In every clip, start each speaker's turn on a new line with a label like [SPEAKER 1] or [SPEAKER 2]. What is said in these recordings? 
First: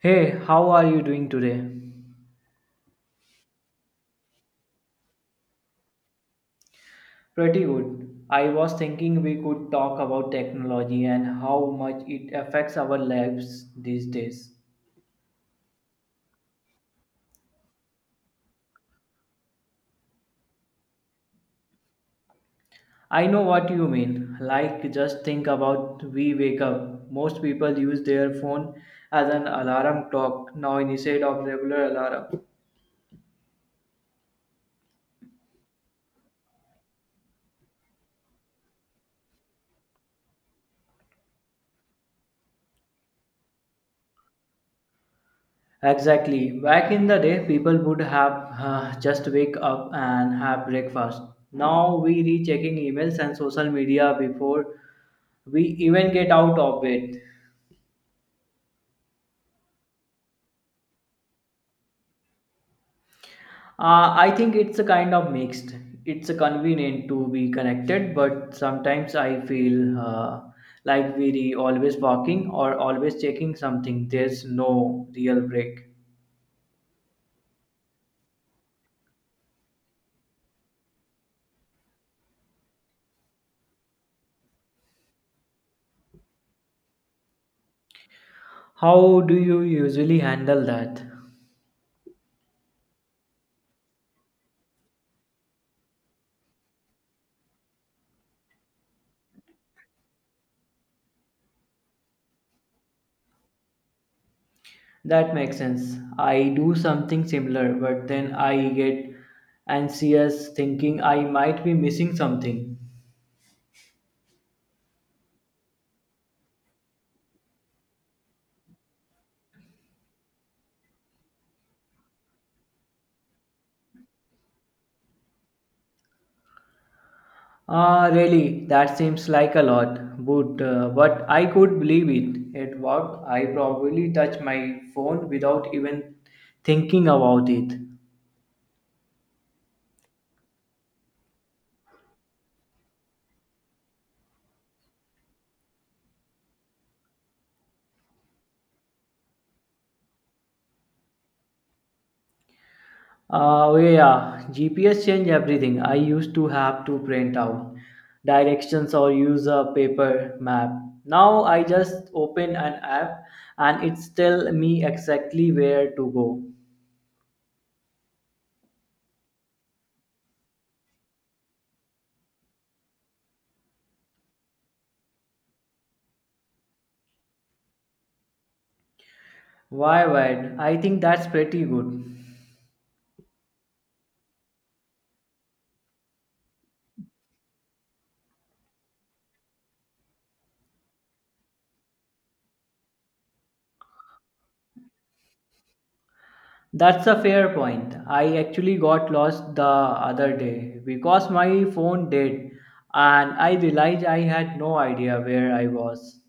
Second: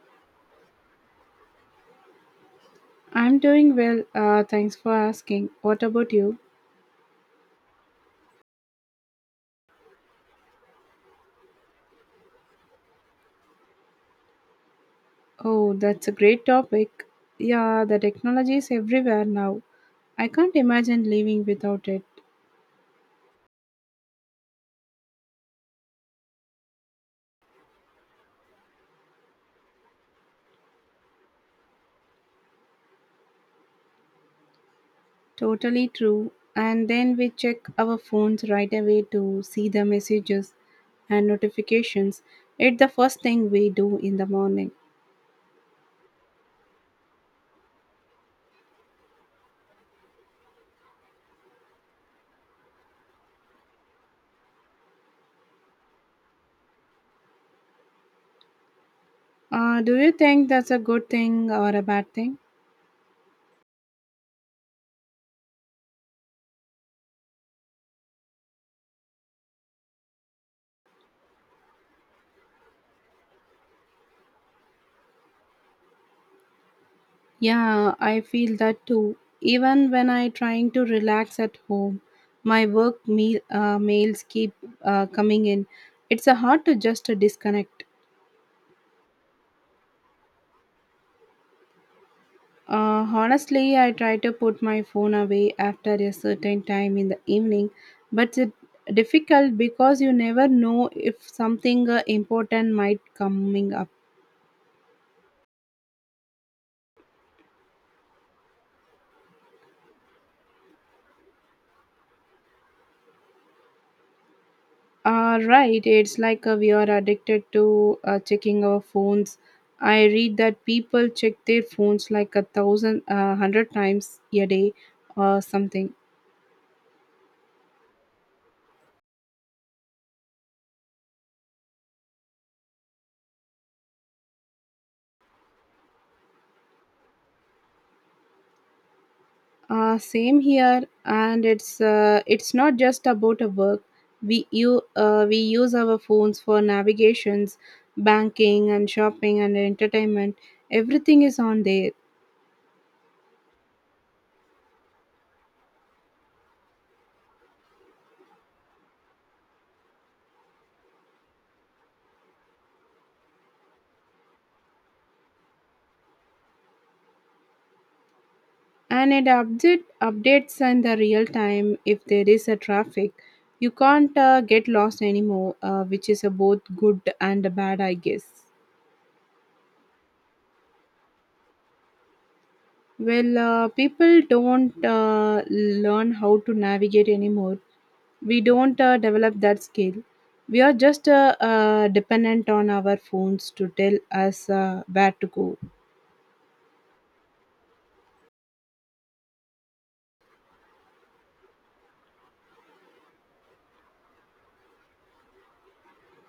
[SPEAKER 1] Hey, how are you doing today?
[SPEAKER 2] I'm doing well. Thanks for asking. What about you?
[SPEAKER 1] Pretty good. I was thinking we could talk about technology and how much it affects our lives these days.
[SPEAKER 2] Oh, that's a great topic. Yeah, the technology is everywhere now. I can't imagine living without it.
[SPEAKER 1] I know what you mean. Like, just think about we wake up. Most people use their phone as an alarm clock now instead of regular alarm.
[SPEAKER 2] Totally true. And then we check our phones right away to see the messages and notifications. It's the first thing we do in the morning.
[SPEAKER 1] Exactly. Back in the day, people would have just wake up and have breakfast. Now we checking emails and social media before we even get out of it.
[SPEAKER 2] Do you think that's a good thing or a bad thing?
[SPEAKER 1] I think it's a kind of mixed. It's a convenient to be connected, but sometimes I feel like we're always walking or always checking something. There's no real break.
[SPEAKER 2] Yeah, I feel that too. Even when I trying to relax at home, my work meal, mails keep coming in. It's a hard to just disconnect.
[SPEAKER 1] How do you usually handle that?
[SPEAKER 2] Honestly, I try to put my phone away after a certain time in the evening, but it's difficult because you never know if something important might coming up.
[SPEAKER 1] That makes sense. I do something similar, but then I get anxious thinking I might be missing something.
[SPEAKER 2] Right, it's like we are addicted to checking our phones. I read that people check their phones like a thousand, hundred times a day or something.
[SPEAKER 1] Ah, really, that seems like a lot, but I could believe it. At work, I probably touch my phone without even thinking about it.
[SPEAKER 2] Same here, and it's not just about a work. We use our phones for navigations, banking, and shopping and entertainment. Everything is on there.
[SPEAKER 1] Yeah, GPS changed everything. I used to have to print out directions or use a paper map. Now I just open an app and it tells me exactly where to go.
[SPEAKER 2] And updates in the real time if there is a traffic. You can't get lost anymore, which is a both good and a bad, I guess.
[SPEAKER 1] Why? I think that's pretty good.
[SPEAKER 2] Well, people don't learn how to navigate anymore. We don't develop that skill. We are just dependent on our phones to tell us where to go.
[SPEAKER 1] That's a fair point. I actually got lost the other day because my phone did, and I realized I had no idea where I was.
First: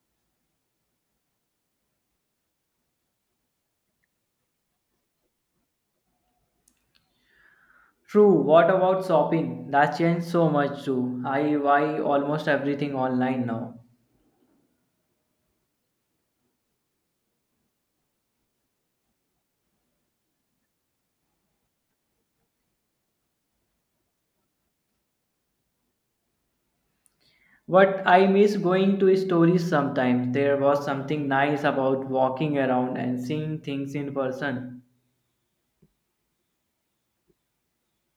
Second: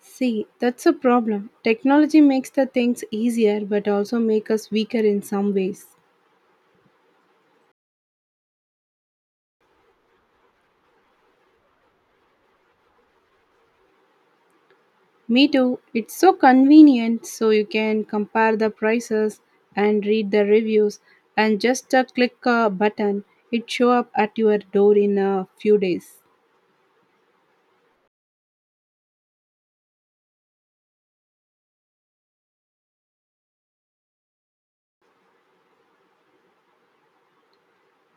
[SPEAKER 2] See, that's a problem. Technology makes the things easier but also make us weaker in some ways.
[SPEAKER 1] True, what about shopping? That's changed so much too. I buy almost everything online now.
[SPEAKER 2] Me too. It's so convenient, so you can compare the prices and read the reviews and just a click a button. It show up at your door in a few days.
[SPEAKER 1] But I miss going to stores sometimes. There was something nice about walking around and seeing things in person.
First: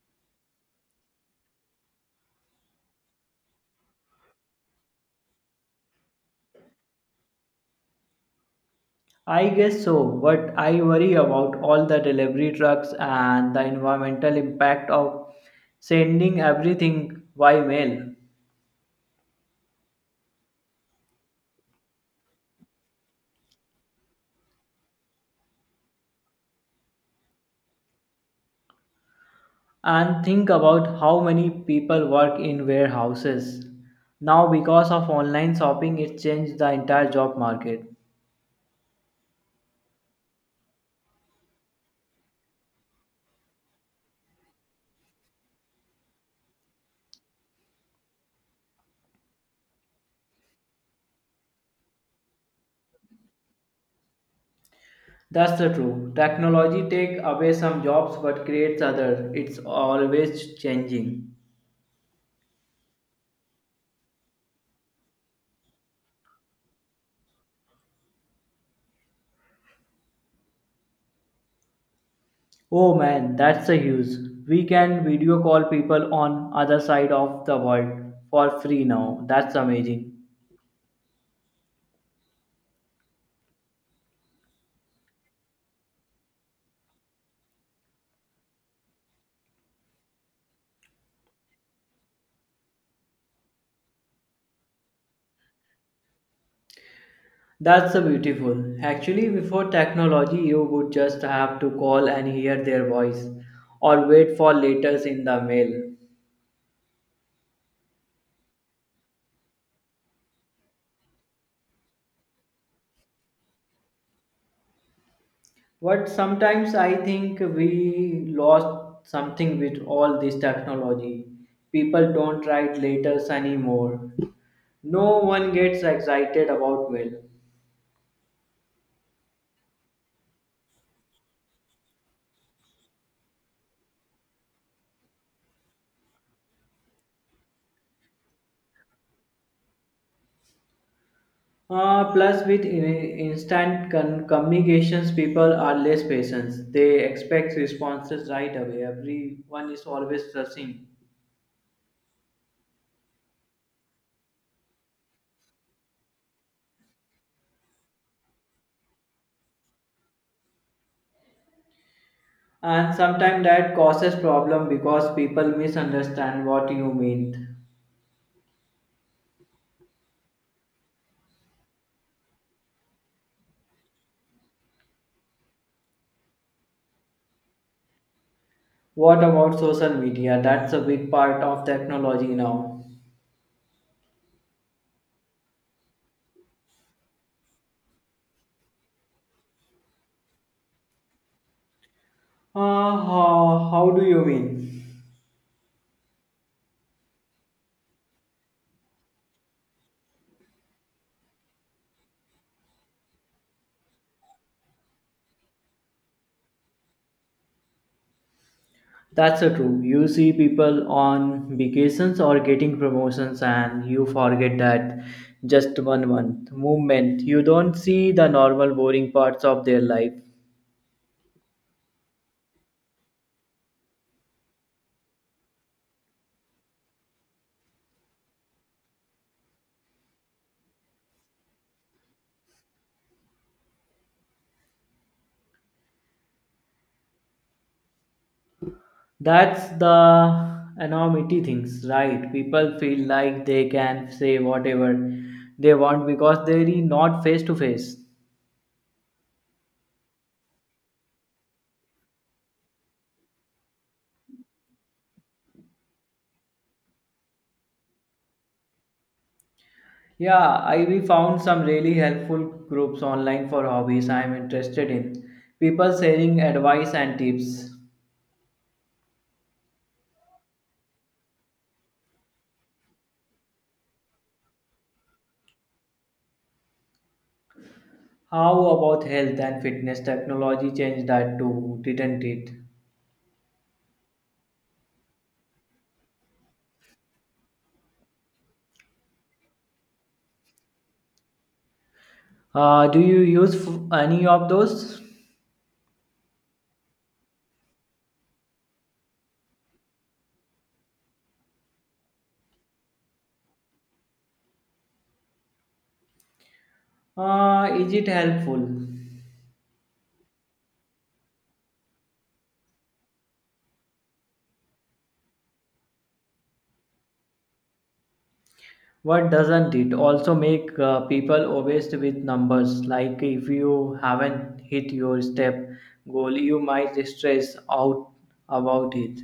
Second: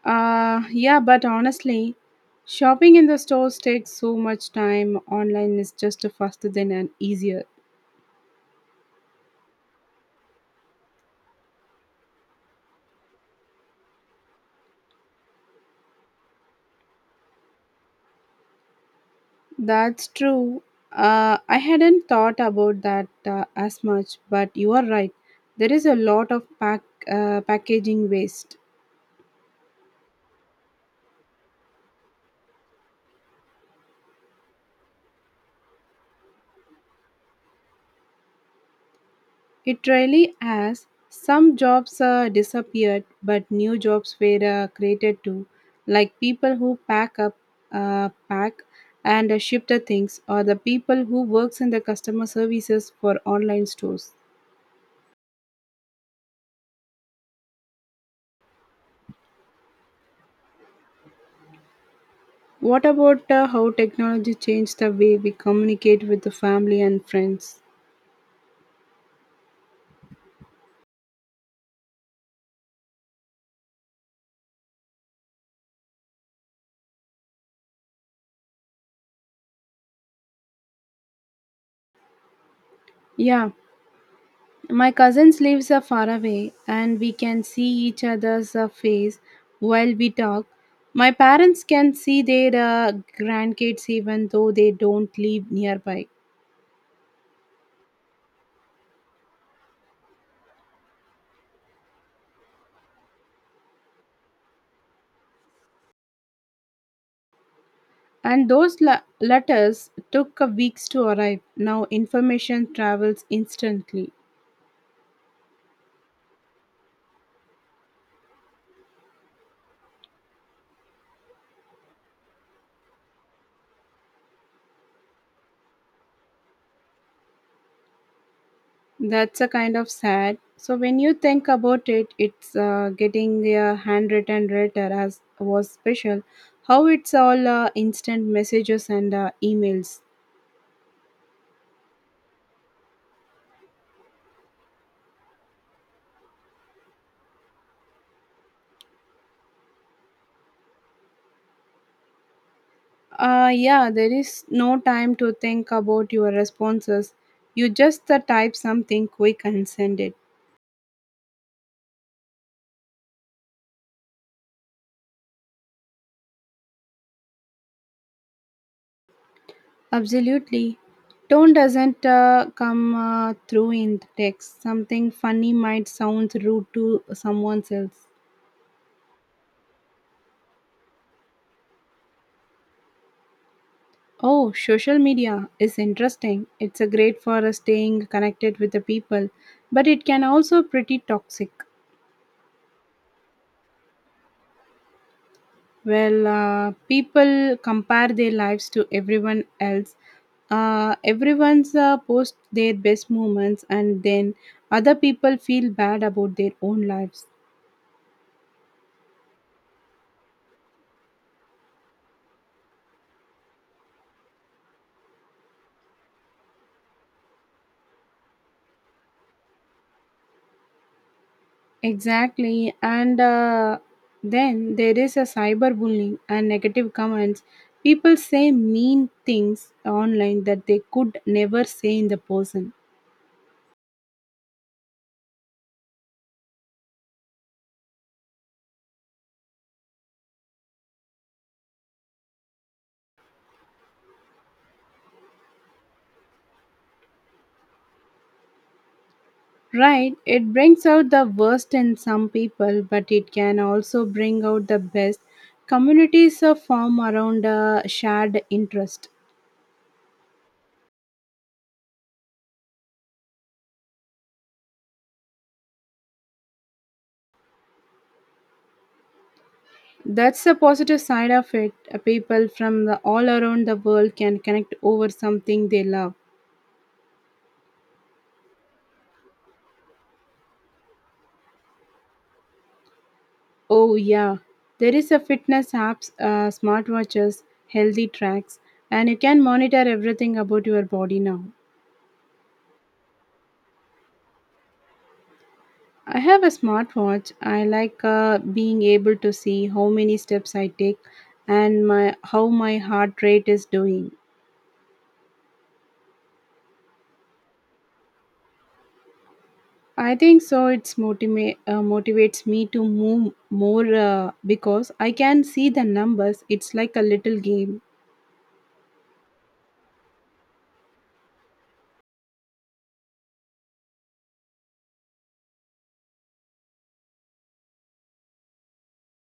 [SPEAKER 2] Yeah, but honestly, shopping in the stores takes so much time. Online is just faster than and easier.
[SPEAKER 1] I guess so, but I worry about all the delivery trucks and the environmental impact of sending everything by mail.
[SPEAKER 2] That's true. I hadn't thought about that as much, but you are right. There is a lot of packaging waste.
[SPEAKER 1] And think about how many people work in warehouses. Now, because of online shopping, it changed the entire job market.
[SPEAKER 2] It really has. Some jobs disappeared, but new jobs were created too, like people who pack and ship the things, or the people who works in the customer services for online stores.
[SPEAKER 1] That's the truth. Technology take away some jobs but creates others. It's always changing.
[SPEAKER 2] What about how technology changed the way we communicate with the family and friends?
[SPEAKER 1] Oh man, that's a huge. We can video call people on other side of the world for free now. That's amazing.
[SPEAKER 2] Yeah, my cousins lives are far away and we can see each other's face while we talk. My parents can see their grandkids even though they don't live nearby.
[SPEAKER 1] That's a beautiful. Actually, before technology, you would just have to call and hear their voice or wait for letters in the mail.
[SPEAKER 2] And those letters took weeks to arrive. Now information travels instantly.
[SPEAKER 1] But sometimes I think we lost something with all this technology. People don't write letters anymore. No one gets excited about mail.
[SPEAKER 2] That's a kind of sad. So when you think about it, it's getting a handwritten letter as was special. How it's all instant messages and emails.
[SPEAKER 1] Plus, with instant communications, people are less patient. They expect responses right away. Everyone is always rushing,
[SPEAKER 2] Yeah, there is no time to think about your responses. You just type something quick and send it.
[SPEAKER 1] and sometimes that causes problem because people misunderstand what you mean.
[SPEAKER 2] Absolutely. Tone doesn't come through in text. Something funny might sound rude to someone else.
[SPEAKER 1] What about social media? That's a big part of technology now.
[SPEAKER 2] Oh, social media is interesting. It's a great for staying connected with the people, but it can also pretty toxic.
[SPEAKER 1] How do you mean?
[SPEAKER 2] Well, people compare their lives to everyone else. Everyone's post their best moments, and then other people feel bad about their own lives.
[SPEAKER 1] That's so true. You see people on vacations or getting promotions, and you forget that just one month movement. You don't see the normal, boring parts of their life.
[SPEAKER 2] Exactly, and then there is a cyberbullying and negative comments. People say mean things online that they could never say in the person.
[SPEAKER 1] That's the enormity things, right? People feel like they can say whatever they want because they're not face to face.
[SPEAKER 2] Right, it brings out the worst in some people, but it can also bring out the best. Communities are formed around a shared interest.
[SPEAKER 1] Yeah, I we found some really helpful groups online for hobbies I'm interested in. People sharing advice and tips.
[SPEAKER 2] That's the positive side of it. People from the, all around the world can connect over something they love.
[SPEAKER 1] How about health and fitness? Technology changed that too, didn't it?
[SPEAKER 2] Oh yeah, there is a fitness apps, smartwatches, healthy tracks, and you can monitor everything about your body now.
[SPEAKER 1] Do you use any of those?
[SPEAKER 2] I have a smartwatch. I like being able to see how many steps I take and my how my heart rate is doing.
[SPEAKER 1] Is it helpful?
[SPEAKER 2] I think so. It's motivates me to move more because I can see the numbers. It's like a little game.
[SPEAKER 1] What doesn't it also make people obsessed with numbers? Like if you haven't hit your step goal, you might stress out about it.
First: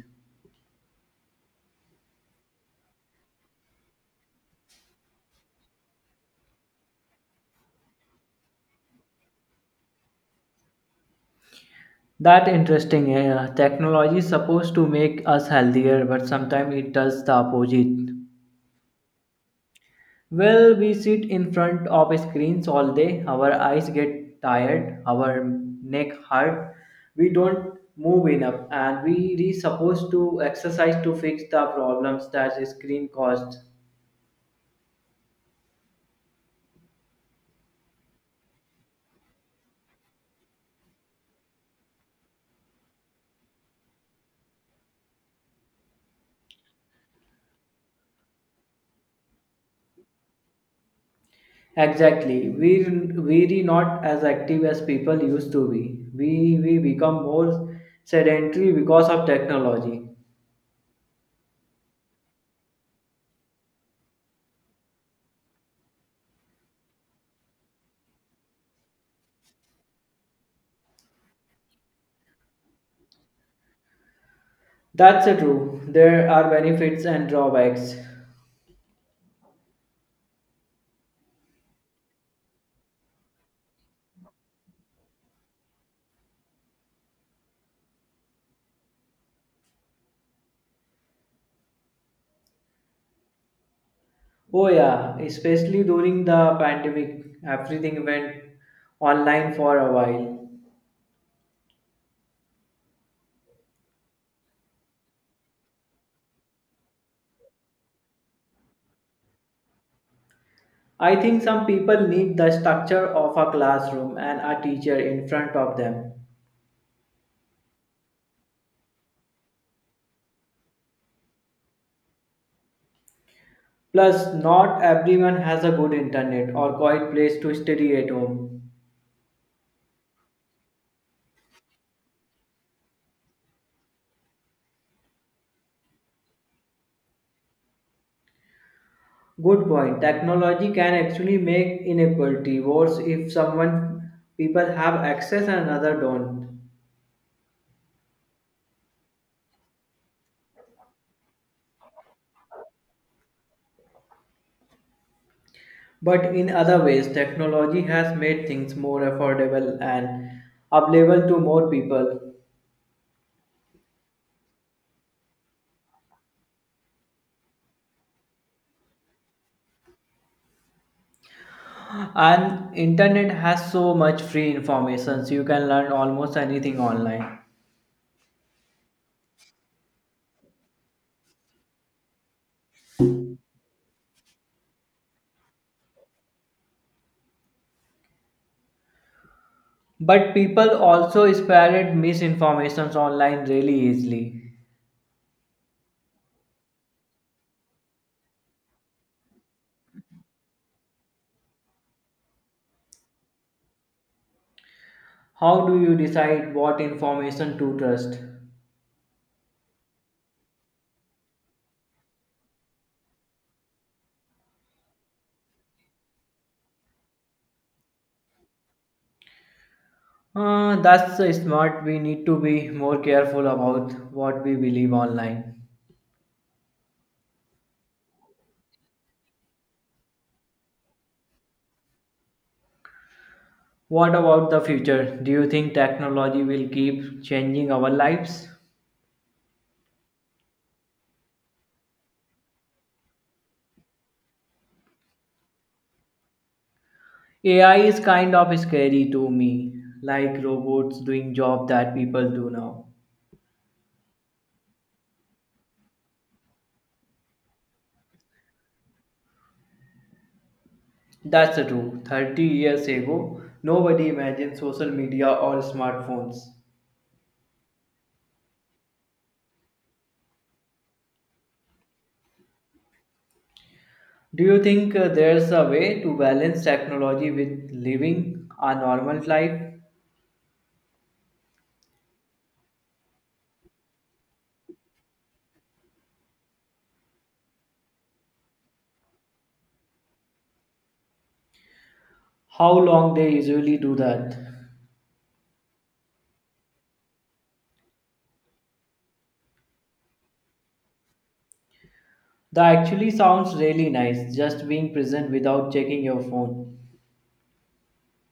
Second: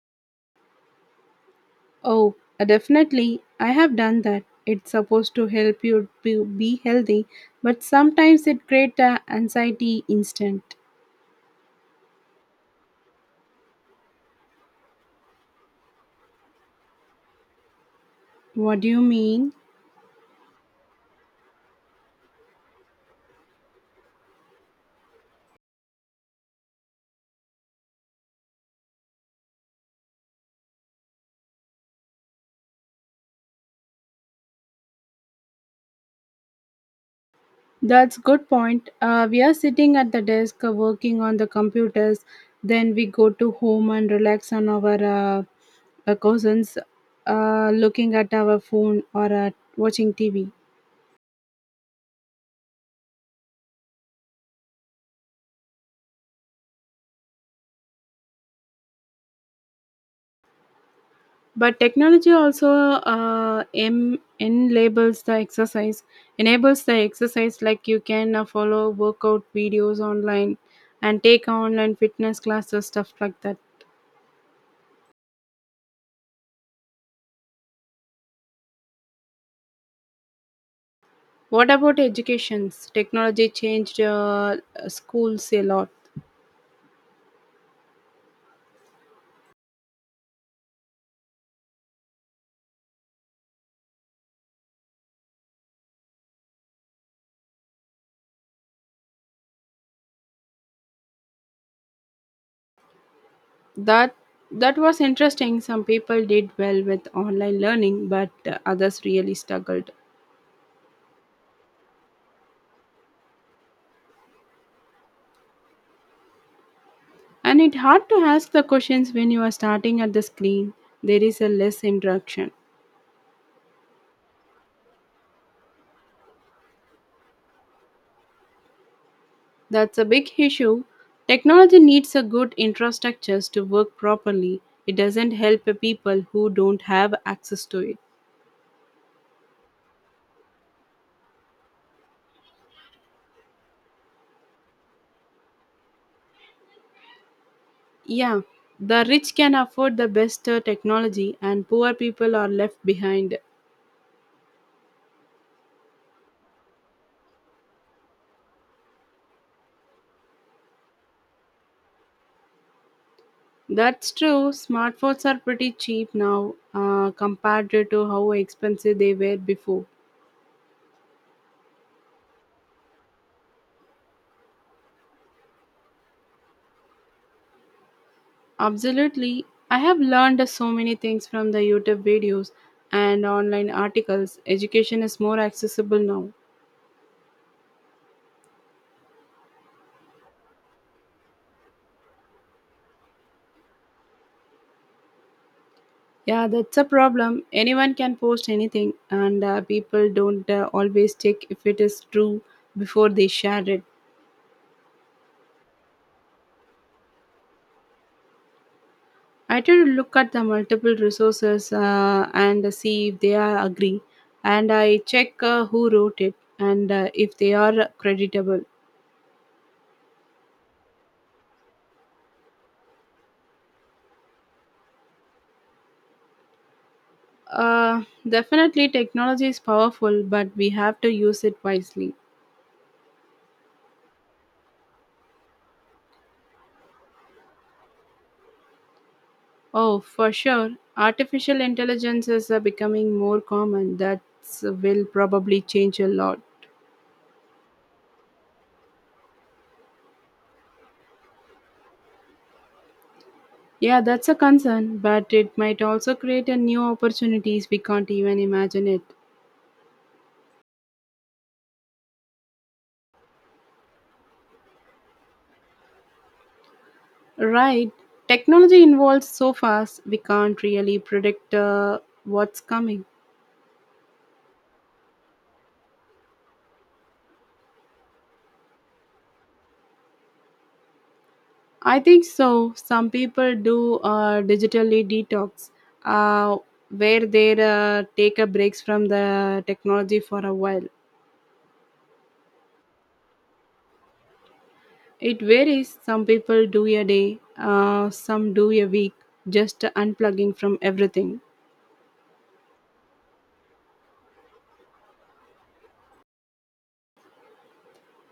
[SPEAKER 2] Oh, definitely. I have done that. It's supposed to help you to be healthy, but sometimes it creates anxiety instant.
[SPEAKER 1] That interesting. Technology is supposed to make us healthier, but sometimes it does the opposite.
[SPEAKER 2] What do you mean?
[SPEAKER 1] Well, we sit in front of screens all day. Our eyes get tired, our neck hurt. We don't move enough, and we are supposed to exercise to fix the problems that screen caused.
[SPEAKER 2] That's good point. We are sitting at the desk working on the computers. Then we go to home and relax on our cousins, looking at our phone or watching TV.
[SPEAKER 1] Exactly, we are not as active as people used to be. We become more sedentary because of technology.
[SPEAKER 2] But technology also enables the exercise, enables the exercise, like you can follow workout videos online and take online fitness classes, stuff like that.
[SPEAKER 1] That's a true. There are benefits and drawbacks.
[SPEAKER 2] What about educations? Technology changed schools a lot.
[SPEAKER 1] Oh yeah, especially during the pandemic, everything went online for a while.
[SPEAKER 2] That that was interesting. Some people did well with online learning, but others really struggled.
[SPEAKER 1] I think some people need the structure of a classroom and a teacher in front of them.
[SPEAKER 2] And it hard to ask the questions when you are starting at the screen. There is a less interaction.
[SPEAKER 1] Plus, not everyone has a good internet or quiet place to study at home.
[SPEAKER 2] That's a big issue. Technology needs a good infrastructures to work properly. It doesn't help people who don't have access to it.
[SPEAKER 1] Good point. Technology can actually make inequality worse if someone people have access and another don't.
[SPEAKER 2] Yeah, the rich can afford the best technology and poor people are left behind.
[SPEAKER 1] But in other ways, technology has made things more affordable and available to more people.
[SPEAKER 2] That's true. Smartphones are pretty cheap now compared to how expensive they were before.
[SPEAKER 1] And internet has so much free information, so you can learn almost anything online.
[SPEAKER 2] Absolutely. I have learned so many things from the YouTube videos and online articles. Education is more accessible now.
[SPEAKER 1] But people also spread misinformation online really easily.
[SPEAKER 2] Yeah, that's a problem. Anyone can post anything, and people don't always check if it is true before they share it.
[SPEAKER 1] How do you decide what information to trust?
[SPEAKER 2] I try to look at the multiple resources and see if they are agree, and I check who wrote it and if they are creditable.
[SPEAKER 1] That's smart. We need to be more careful about what we believe online.
[SPEAKER 2] Uh, Definitely, technology is powerful, but we have to use it wisely.
[SPEAKER 1] What about the future? Do you think technology will keep changing our lives?
[SPEAKER 2] Oh, for sure, artificial intelligences are becoming more common. That will probably change a lot.
[SPEAKER 1] AI is kind of scary to me, like robots doing jobs that people do now.
[SPEAKER 2] Yeah, that's a concern, but it might also create a new opportunities we can't even imagine it.
[SPEAKER 1] That's the truth. 30 years ago, nobody imagined social media or smartphones.
[SPEAKER 2] Right. Technology evolves so fast, we can't really predict what's coming.
[SPEAKER 1] Do you think there's a way to balance technology with living a normal life?
[SPEAKER 2] I think so. Some people do digitally detox, uh, where they take a breaks from the technology for a while.
[SPEAKER 1] How long they usually do that?
[SPEAKER 2] It varies. Some people do a day, some do a week, just unplugging from everything.
[SPEAKER 1] That actually sounds really nice, just being present without checking your phone.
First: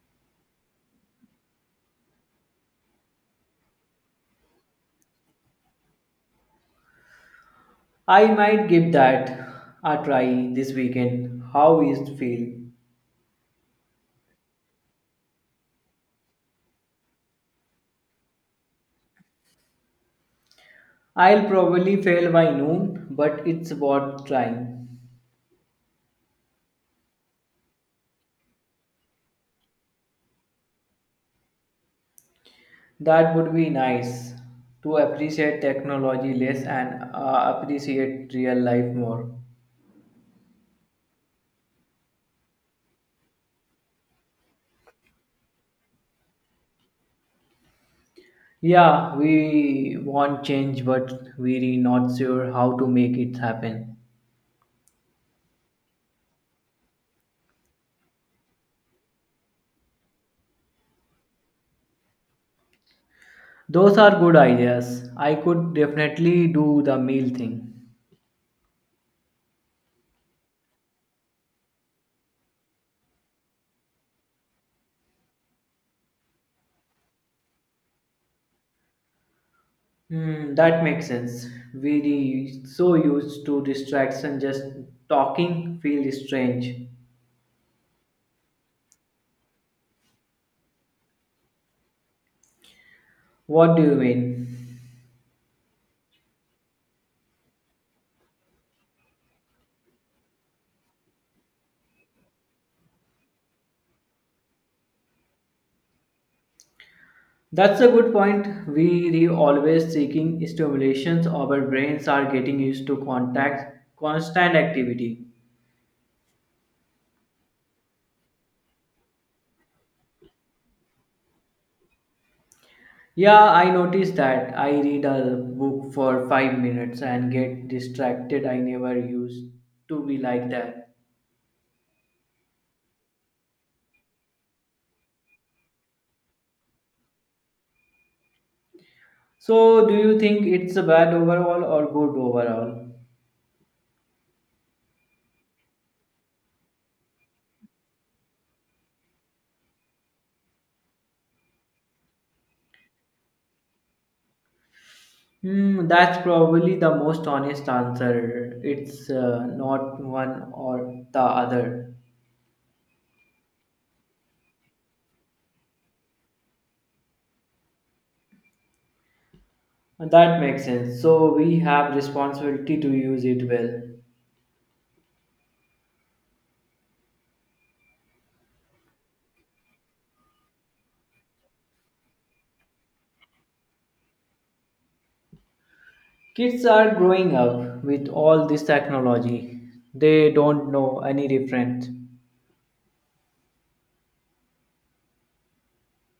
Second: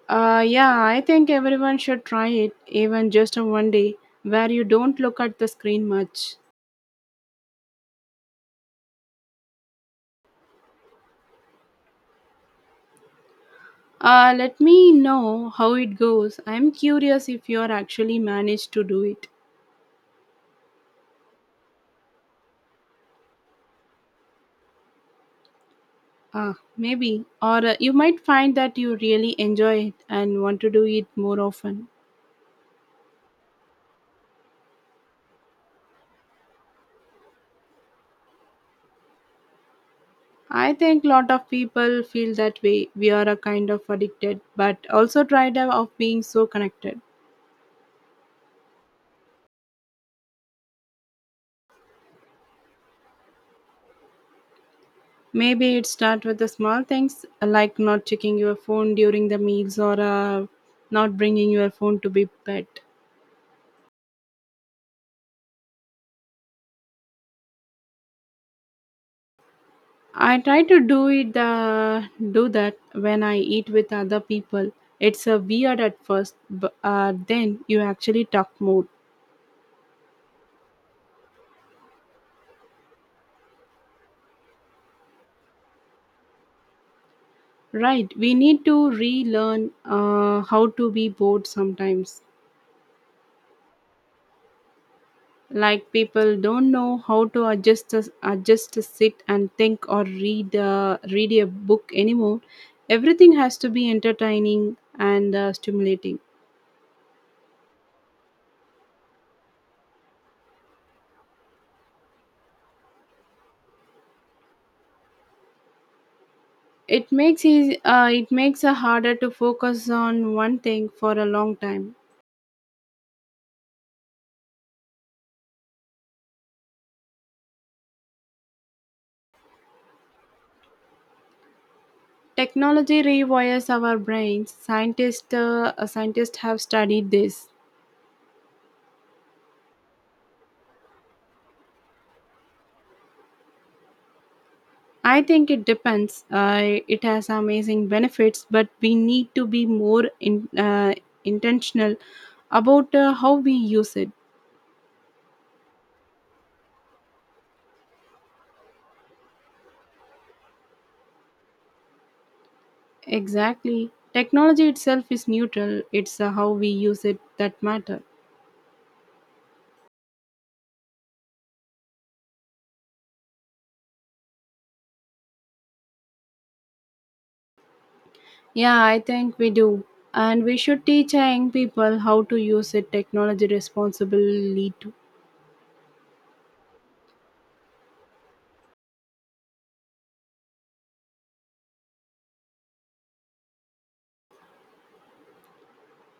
[SPEAKER 2] Yeah, I think everyone should try it, even just a 1 day, where you don't look at the screen much.
[SPEAKER 1] I might give that a try this weekend. How is it feel?
[SPEAKER 2] Let me know how it goes. I'm curious if you are actually managed to do it.
[SPEAKER 1] I'll probably fail by noon, but it's worth trying.
[SPEAKER 2] Ah, maybe. Or you might find that you really enjoy it and want to do it more often.
[SPEAKER 1] That would be nice to appreciate technology less and appreciate real life more.
[SPEAKER 2] I think lot of people feel that way. We are a kind of addicted, but also tired of being so connected.
[SPEAKER 1] Yeah, we want change, but we're not sure how to make it happen.
[SPEAKER 2] Maybe it start with the small things, like not checking your phone during the meals or not bringing your phone to be bed.
[SPEAKER 1] Those are good ideas. I could definitely do the meal thing.
[SPEAKER 2] I try to do it the do that when I eat with other people. It's a weird at first, but then you actually talk more.
[SPEAKER 1] Hmm, that makes sense. We so used to distraction, just talking feels strange.
[SPEAKER 2] Right? We need to relearn how to be bored sometimes.
[SPEAKER 1] What do you mean?
[SPEAKER 2] Like people don't know how to adjust to sit and think or read a book anymore. Everything has to be entertaining and stimulating.
[SPEAKER 1] That's a good point. We re always seeking stimulations. Our brains are getting used to contact constant activity.
[SPEAKER 2] It it makes it harder to focus on one thing for a long time.
[SPEAKER 1] Yeah, I noticed that. I read a book for 5 minutes and get distracted. I never used to be like that.
[SPEAKER 2] Technology rewires our brains. Scientists have studied this.
[SPEAKER 1] So, do you think it's a bad overall or good overall?
[SPEAKER 2] I think it depends. It has amazing benefits, but we need to be more intentional about how we use it.
[SPEAKER 1] Hmm, that's probably the most honest answer. It's not one or the other.
[SPEAKER 2] Exactly. Technology itself is neutral. It's how we use it that matter.
[SPEAKER 1] That makes sense. So we have responsibility to use it well.
[SPEAKER 2] Yeah, I think we do. And we should teach our young people how to use it technology responsibly too.
[SPEAKER 1] Kids are growing up with all this technology. They don't know any different.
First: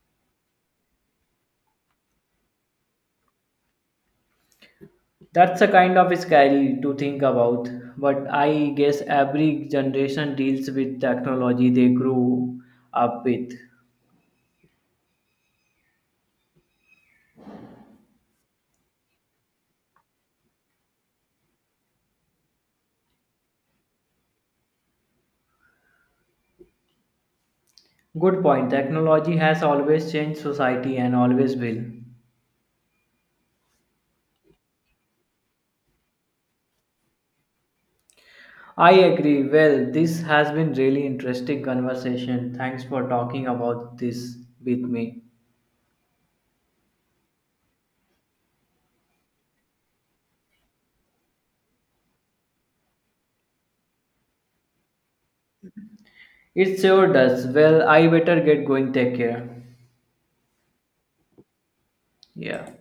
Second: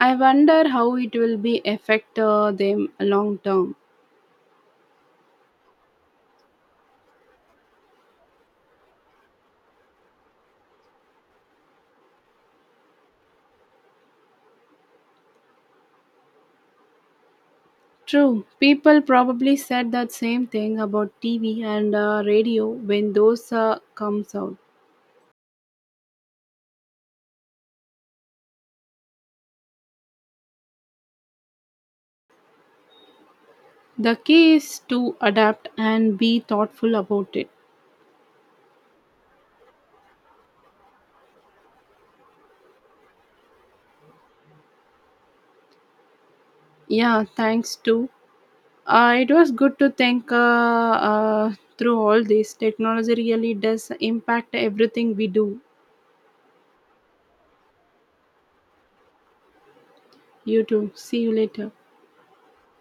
[SPEAKER 2] I wonder how it will be affect them long term.
[SPEAKER 1] That's a kind of scary to think about, but I guess every generation deals with technology they grew up with.
[SPEAKER 2] True, people probably said that same thing about TV and radio when those comes out.
[SPEAKER 1] Good point. Technology has always changed society and always will.
[SPEAKER 2] The key is to adapt and be thoughtful about it.
[SPEAKER 1] I agree. Well, this has been really interesting conversation. Thanks for talking about this with me.
[SPEAKER 2] Yeah, thanks to. It was good to think through all this. Technology really does impact everything we do.
[SPEAKER 1] It sure does. Well, I better get going. Take care.
[SPEAKER 2] You too. See you later.
[SPEAKER 1] Yeah.